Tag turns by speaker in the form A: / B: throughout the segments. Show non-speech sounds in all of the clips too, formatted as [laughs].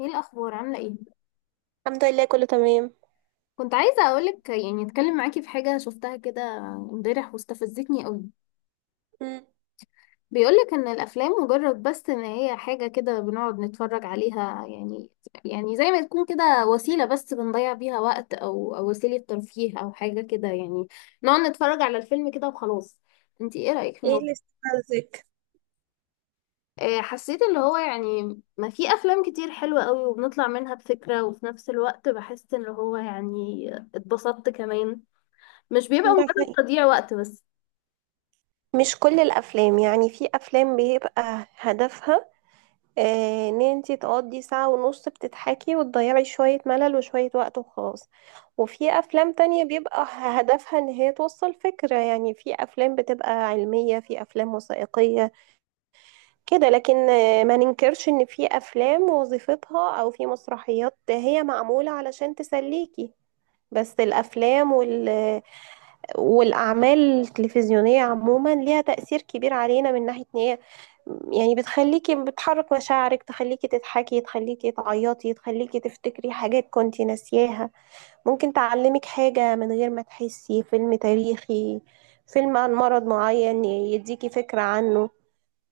A: ايه الاخبار عامله ايه؟
B: الحمد لله، كله تمام.
A: كنت عايزه اقولك يعني اتكلم معاكي في حاجه شفتها كده امبارح واستفزتني قوي.
B: مم.
A: بيقولك ان الافلام مجرد بس ان هي حاجه كده بنقعد نتفرج عليها يعني. يعني زي ما تكون كده وسيله بس بنضيع بيها وقت او وسيله ترفيه او حاجه كده يعني. نقعد نتفرج على الفيلم كده وخلاص. انتي ايه رايك في
B: ايه اللي
A: الموضوع؟
B: استفزك؟
A: حسيت اللي هو يعني ما في افلام كتير حلوه قوي وبنطلع منها بفكره وفي نفس الوقت بحس ان هو يعني اتبسطت كمان. مش بيبقى
B: ده
A: مجرد
B: حقيقي.
A: تضييع وقت بس.
B: مش كل الافلام، يعني في افلام بيبقى هدفها ان انتي تقضي ساعة ونص بتضحكي وتضيعي شوية ملل وشوية وقت وخلاص. وفي افلام تانية بيبقى هدفها ان هي توصل فكرة، يعني في افلام بتبقى علمية، في افلام وثائقية كده. لكن ما ننكرش ان في افلام وظيفتها، او في مسرحيات هي معمولة علشان تسليكي. بس الافلام والأعمال التلفزيونية عموما ليها تأثير كبير علينا، من ناحية إن هي يعني بتخليكي بتحرك مشاعرك، تخليكي تضحكي، تخليكي تعيطي، تخليكي تفتكري حاجات كنتي ناسياها. ممكن تعلمك حاجة من غير ما تحسي، فيلم تاريخي، فيلم عن مرض معين يديكي فكرة عنه.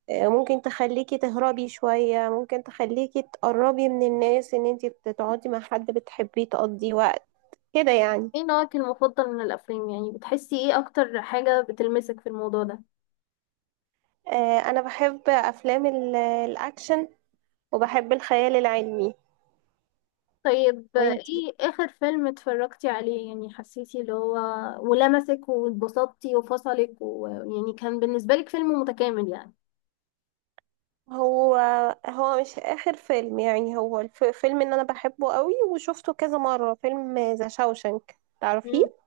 B: ممكن تخليكي تهربي شوية، ممكن تخليكي تقربي من الناس، ان انتي بتقعدي مع حد بتحبيه تقضي وقت كده يعني.
A: ايه نوعك المفضل من الافلام؟ يعني بتحسي ايه اكتر حاجة بتلمسك في الموضوع ده؟
B: انا بحب افلام الاكشن، وبحب الخيال العلمي.
A: طيب
B: وانتي؟
A: ايه اخر فيلم اتفرجتي عليه يعني حسيتي اللي هو ولمسك واتبسطتي وفصلك ويعني كان بالنسبة لك فيلم متكامل يعني؟
B: هو هو مش آخر فيلم، يعني هو الفيلم اللي أنا بحبه قوي وشفته كذا مرة. فيلم ذا شاوشنك،
A: مم.
B: تعرفيه؟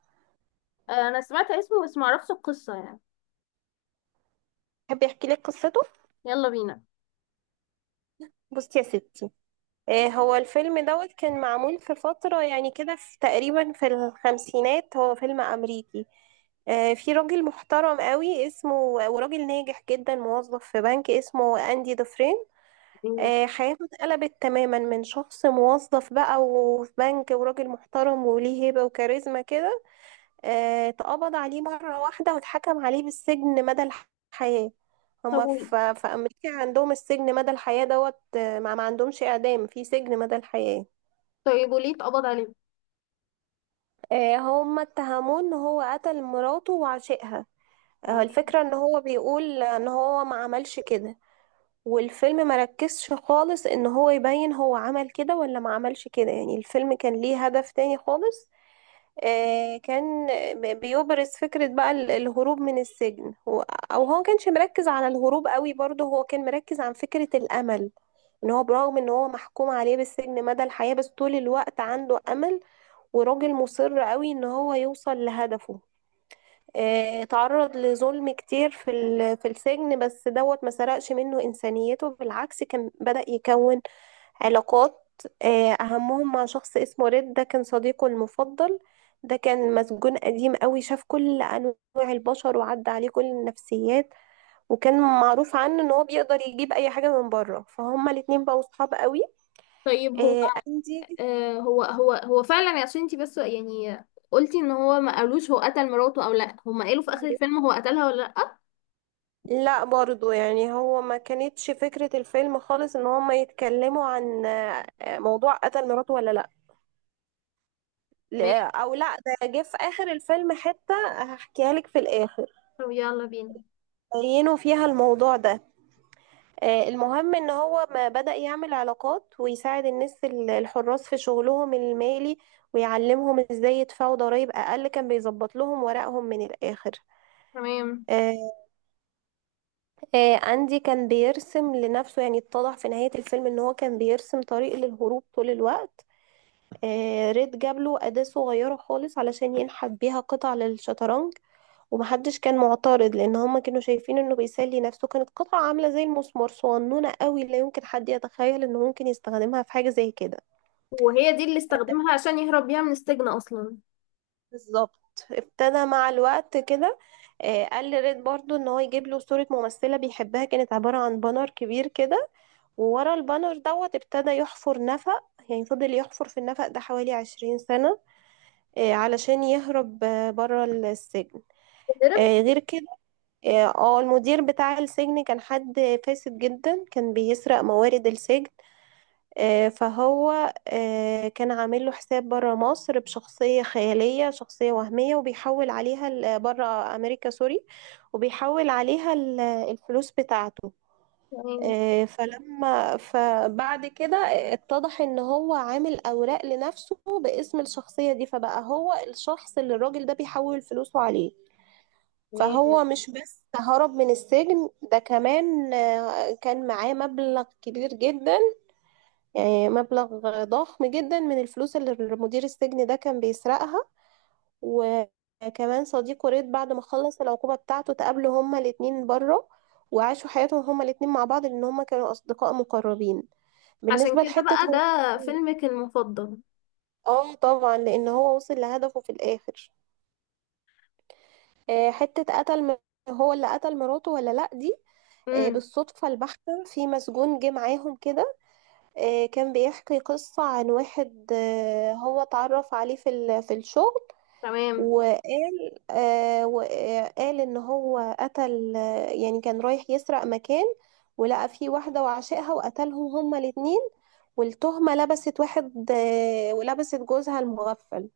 A: انا سمعت اسمه بس معرفش القصة يعني.
B: بحب يحكي لك قصته.
A: يلا بينا.
B: بصي يا ستي. هو الفيلم كان معمول في فترة يعني كده، في تقريبا في الخمسينات. هو فيلم أمريكي. في راجل محترم قوي اسمه، وراجل ناجح جدا، موظف في بنك، اسمه أندي دوفرين.
A: مم.
B: حياته اتقلبت تماما، من شخص موظف بقى وفي بنك، وراجل محترم وليه هيبة وكاريزما كده. اتقبض عليه مرة واحدة، واتحكم عليه بالسجن مدى الحياة.
A: طب
B: هما
A: قولي،
B: في أمريكا عندهم السجن مدى الحياة. ما عندهمش إعدام في سجن مدى الحياة.
A: طيب وليه اتقبض عليه؟
B: هما اتهموه إن هو قتل مراته وعشقها.
A: تمام.
B: الفكرة إن هو بيقول إن هو ما عملش كده. والفيلم مركزش خالص ان هو يبين هو عمل كده ولا ما عملش كده، يعني الفيلم كان ليه هدف تاني خالص. كان بيبرز فكرة بقى الهروب من السجن. هو كانش مركز على الهروب قوي، برضه هو كان مركز عن فكرة الامل. ان هو، برغم ان هو محكوم عليه بالسجن مدى الحياة، بس طول الوقت عنده امل. وراجل مصر قوي ان هو يوصل لهدفه. اتعرض لظلم كتير في السجن، بس ما سرقش منه إنسانيته. بالعكس، كان بدأ يكون علاقات. أهمهم مع شخص اسمه ريد، ده كان صديقه المفضل. ده كان مسجون قديم قوي، شاف كل أنواع البشر وعدى عليه كل النفسيات. وكان معروف عنه إن هو بيقدر يجيب أي حاجة من بره، فهما الاتنين بقوا صحاب قوي.
A: طيب هو
B: أندي.
A: هو فعلا عشان انتي بس يعني قلتي ان هو ما قالوش هو قتل مراته او لا، هما قالوا في اخر الفيلم هو قتلها ولا لا؟
B: لا برضو، يعني هو ما كانتش فكرة الفيلم خالص ان هما يتكلموا عن موضوع قتل مراته ولا لا.
A: تمام.
B: او لا، ده جه في اخر الفيلم حتة هحكيها لك في الاخر،
A: طب يلا بينا.
B: بينوا فيها الموضوع ده. المهم ان هو ما بدأ يعمل علاقات ويساعد الناس الحراس في شغلهم المالي، ويعلمهم ازاي يدفعوا ضرائب اقل، كان بيظبط لهم ورقهم من الاخر.
A: تمام.
B: آه، أندي كان بيرسم لنفسه، يعني اتضح في نهاية الفيلم ان هو كان بيرسم طريق للهروب طول الوقت. ريد جاب له أداة صغيرة خالص علشان ينحت بيها قطع للشطرنج. ومحدش كان معترض، لان هما كانوا شايفين انه بيسلي نفسه. كانت قطعة عاملة زي المسمار، صغنونة قوي، لا يمكن حد يتخيل انه ممكن يستخدمها في حاجة زي كده.
A: وهي دي اللي استخدمها عشان يهرب بيها من السجن اصلا؟
B: بالظبط. ابتدى مع الوقت كده. قال لريد برضو ان هو يجيب له صورة ممثلة بيحبها، كانت عبارة عن بانر كبير كده. وورا البانر ابتدى يحفر نفق. يعني فضل يحفر في النفق ده حوالي 20 سنة، علشان يهرب بره السجن.
A: هرب.
B: غير كده. المدير بتاع السجن كان حد فاسد جدا، كان بيسرق موارد السجن. فهو كان عامل له حساب بره مصر بشخصية خيالية، شخصية وهمية، وبيحول عليها بره أمريكا، سوري، وبيحول عليها الفلوس بتاعته.
A: تمام،
B: فبعد كده اتضح ان هو عامل اوراق لنفسه باسم الشخصية دي، فبقى هو الشخص اللي الراجل ده بيحول فلوسه عليه.
A: تمام.
B: فهو مش بس هرب من السجن، ده كمان كان معاه مبلغ كبير جدا، يعني مبلغ ضخم جدا من الفلوس اللي مدير السجن ده كان بيسرقها. وكمان صديقه ريد، بعد ما خلص العقوبة بتاعته، تقابلوا هما الاتنين بره، وعاشوا حياتهم هما الاتنين مع بعض، لأن هما كانوا أصدقاء مقربين.
A: عشان
B: بالنسبة
A: كده
B: لحتة
A: بقى
B: هو
A: ده
B: قتل.
A: فيلمك المفضل؟
B: اه طبعا، لان هو وصل لهدفه في الاخر. حتة قتل هو اللي قتل مراته ولا لا دي.
A: امم.
B: بالصدفة البحتة، في مسجون جه معاهم كده. كان بيحكي قصة عن واحد، هو اتعرف عليه في الشغل.
A: تمام،
B: وقال ان هو قتل. يعني كان رايح يسرق مكان، ولقى فيه واحدة وعشقها، وقتلهم هما الاتنين. والتهمة لبست واحد، ولبست جوزها المغفل.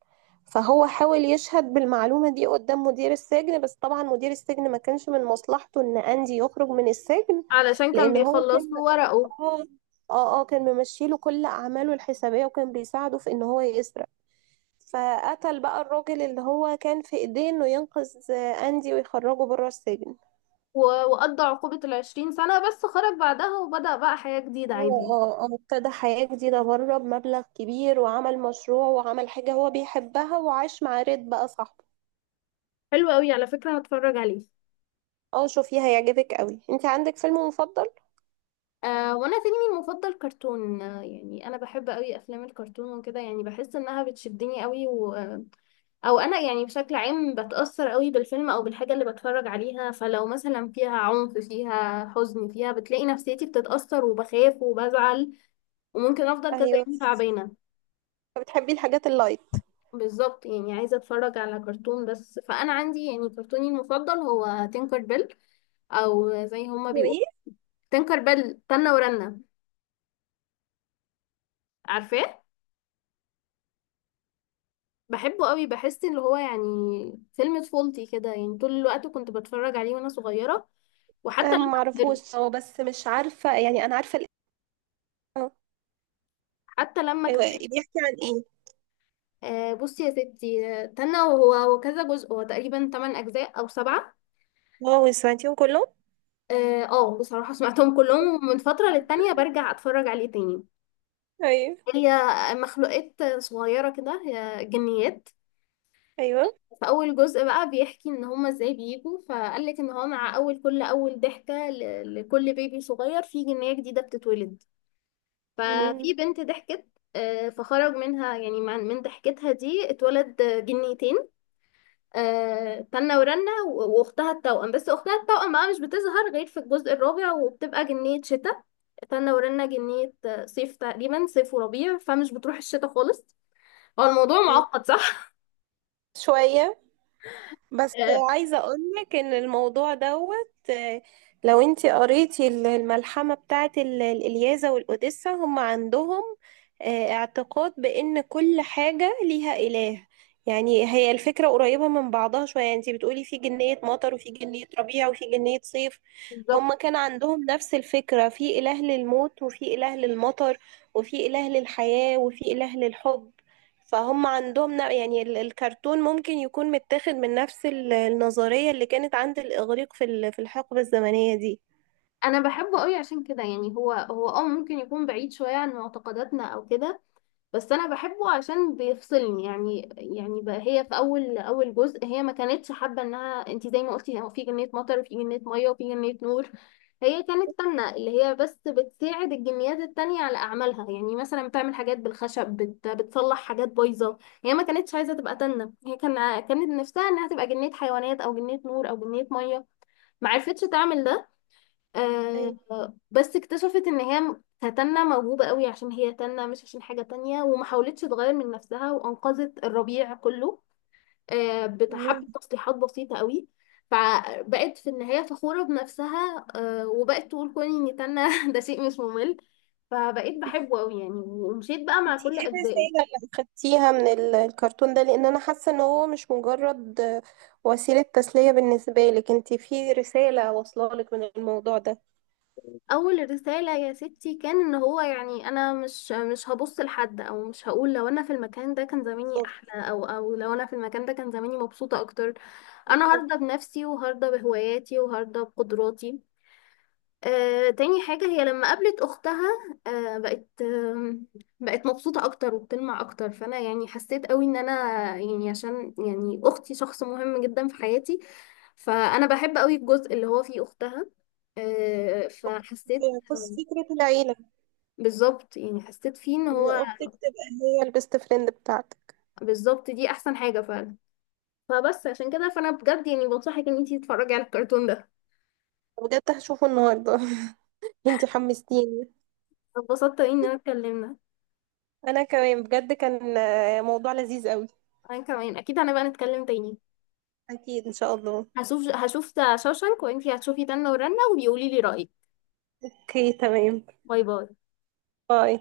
B: فهو حاول يشهد بالمعلومة دي قدام مدير السجن، بس طبعا مدير السجن ما كانش من مصلحته ان اندي يخرج من السجن.
A: علشان كان
B: لان هو
A: بيخلص
B: كان
A: له ورقه.
B: اه كان ممشيله كل اعماله الحسابية، وكان بيساعده في ان هو يسرق. فقتل بقى الراجل اللي هو كان في ايديه انه ينقذ اندي ويخرجه بره السجن.
A: و- وقضى عقوبة العشرين سنة بس خرج بعدها وبدأ بقى حياة جديدة
B: هو
A: عادي؟
B: ابتدى حياة جديدة بره بمبلغ كبير، وعمل مشروع، وعمل حاجة هو بيحبها، وعاش مع ريد بقى صاحبه.
A: حلو قوي، على فكرة هتفرج عليه.
B: اه، شوفيه، هيعجبك قوي. انت عندك فيلم مفضل؟
A: آه، وانا فيلمي المفضل كرتون. يعني انا بحب قوي افلام الكرتون وكده، يعني بحس انها بتشدني قوي و... آه، او انا يعني بشكل عام بتاثر قوي بالفيلم او بالحاجه اللي بتفرج عليها. فلو مثلا فيها عنف، فيها حزن، فيها بتلاقي نفسيتي بتتاثر وبخاف وبزعل، وممكن افضل كذا
B: ايوه،
A: يوم تعبانه.
B: بتحبي الحاجات اللايت.
A: بالظبط، يعني عايزه اتفرج على كرتون بس. فانا عندي يعني كرتوني المفضل هو تينكر بيل، او زي هما
B: هو
A: بيقولوا
B: ايه؟
A: تينكر بيل تنة ورنة. عارفاه؟ بحبه قوي، بحس ان هو يعني فيلم طفولتي كده. يعني طول الوقت كنت بتفرج عليه وانا صغيرة، وحتى لما كبرت.
B: معرفوش هو، بس مش عارفة يعني، انا عارفة اه
A: حتى لما
B: ايوه،
A: كبرت
B: بيحكي عن ايه؟
A: آه بصي يا ستي. تنى، وهو كذا جزء، هو تقريبا 8 اجزاء او سبعة.
B: واو، سمعتيهم كلهم؟
A: بصراحة سمعتهم كلهم، ومن فترة للتانية برجع اتفرج عليه تاني.
B: ايوه،
A: هي مخلوقات صغيرة كده، هي جنيات.
B: ايوه.
A: فأول جزء بقى بيحكي إن هما إزاي بيجوا. فقالك إن هو مع كل أول ضحكة لكل بيبي صغير في جنية جديدة بتتولد.
B: مم.
A: ففي بنت ضحكت، فخرج منها يعني من ضحكتها دي اتولد جنيتين، تنة ورنة واختها التوأم. بس اختها التوأم بقى مش بتظهر غير في الجزء الرابع وبتبقى جنية شتاء. تنة ورنة جنية صيف تقريبا، صيف وربيع، فمش بتروح الشتاء خالص. هو الموضوع معقد صح؟
B: شوية بس.
A: [laughs] آه،
B: عايزة أقولك إن الموضوع لو انتي قريتي الملحمة بتاعت الإلياذة والأوديسة، هم عندهم اعتقاد بإن كل حاجة ليها إله. يعني هي الفكرة قريبة من بعضها شوية، يعني انتي بتقولي في جنية مطر، وفي جنية ربيع، وفي جنية صيف.
A: بالظبط.
B: هم كان عندهم نفس الفكرة، في إله للموت، وفي إله للمطر، وفي إله للحياة، وفي إله للحب. فهم عندهم يعني الكرتون ممكن يكون متاخد من نفس النظرية اللي كانت عند الإغريق في الحقبة الزمنية دي.
A: انا بحبه قوي عشان كده. يعني هو ممكن يكون بعيد شوية عن معتقداتنا او كده، بس انا بحبه عشان بيفصلني. يعني بقى هي في اول جزء هي ما كانتش حابه انها، انت زي ما قلتي هو في جنيه مطر وفي جنيه ميه وفي جنيه نور، هي كانت تنة اللي هي بس بتساعد الجنيات التانية على أعمالها. يعني مثلا بتعمل حاجات بالخشب، بتصلح حاجات بايظة. هي ما كانتش عايزة تبقى تنة، هي كانت نفسها إنها تبقى جنية حيوانات أو جنية نور أو جنية مية. ما عرفتش تعمل ده. آه
B: أيوة.
A: بس اكتشفت ان هي كتنة موهوبة قوي عشان هي تنة، مش عشان حاجة تانية، وما حاولتش تغير من نفسها وانقذت الربيع كله.
B: مم.
A: بحبة تصليحات بسيطة قوي. فبقت في النهاية فخورة بنفسها، وبقت تقول كوني اني تنة [laughs] ده شيء مش ممل. فبقيت بحبه قوي يعني، ومشيت بقى
B: دي
A: مع كل
B: ايه
A: اجزائه.
B: الرسالة اللي أخدتيها من الكرتون ده؟ لأن أنا حاسة إن هو مش مجرد وسيلة تسلية بالنسبة لك. انتي في رسالة واصلة لك من الموضوع ده؟
A: اول رسالة يا ستي كان ان هو يعني انا مش هبص لحد، او مش هقول لو انا في المكان ده كان زماني
B: بالظبط،
A: احلى، او لو انا في المكان ده كان زماني مبسوطة اكتر. انا
B: بالظبط.
A: هرضى بنفسي وهرضى بهواياتي وهرضى بقدراتي. تاني حاجة هي لما قابلت اختها، بقت بقت مبسوطة اكتر وبتلمع اكتر. فانا يعني حسيت قوي ان انا، يعني عشان يعني اختي شخص مهم جدا في حياتي، فانا بحب قوي الجزء اللي هو فيه اختها. فحسيت،
B: بس فكرة العيلة،
A: بالظبط، يعني حسيت فيه ان
B: إن
A: هو
B: أختك تبقى هي البيست فريند بتاعتك.
A: بالظبط دي احسن حاجة فعلا. فبس عشان كده فانا بجد يعني بنصحك ان انتي تتفرجي على الكرتون ده.
B: بجد هشوفه النهاردة. [laughs] انتي حمستيني.
A: اتبسطت أوي ان انا اتكلمنا.
B: انا كمان، بجد كان موضوع لذيذ قوي.
A: انا كمان اكيد هنبقى نتكلم تاني.
B: اكيد، ان شاء الله.
A: هشوف هشوف شوشانك، وانتي هتشوفي تنة ورنة وبيقولي لي رأيك.
B: اوكي، تمام.
A: باي باي.
B: باي.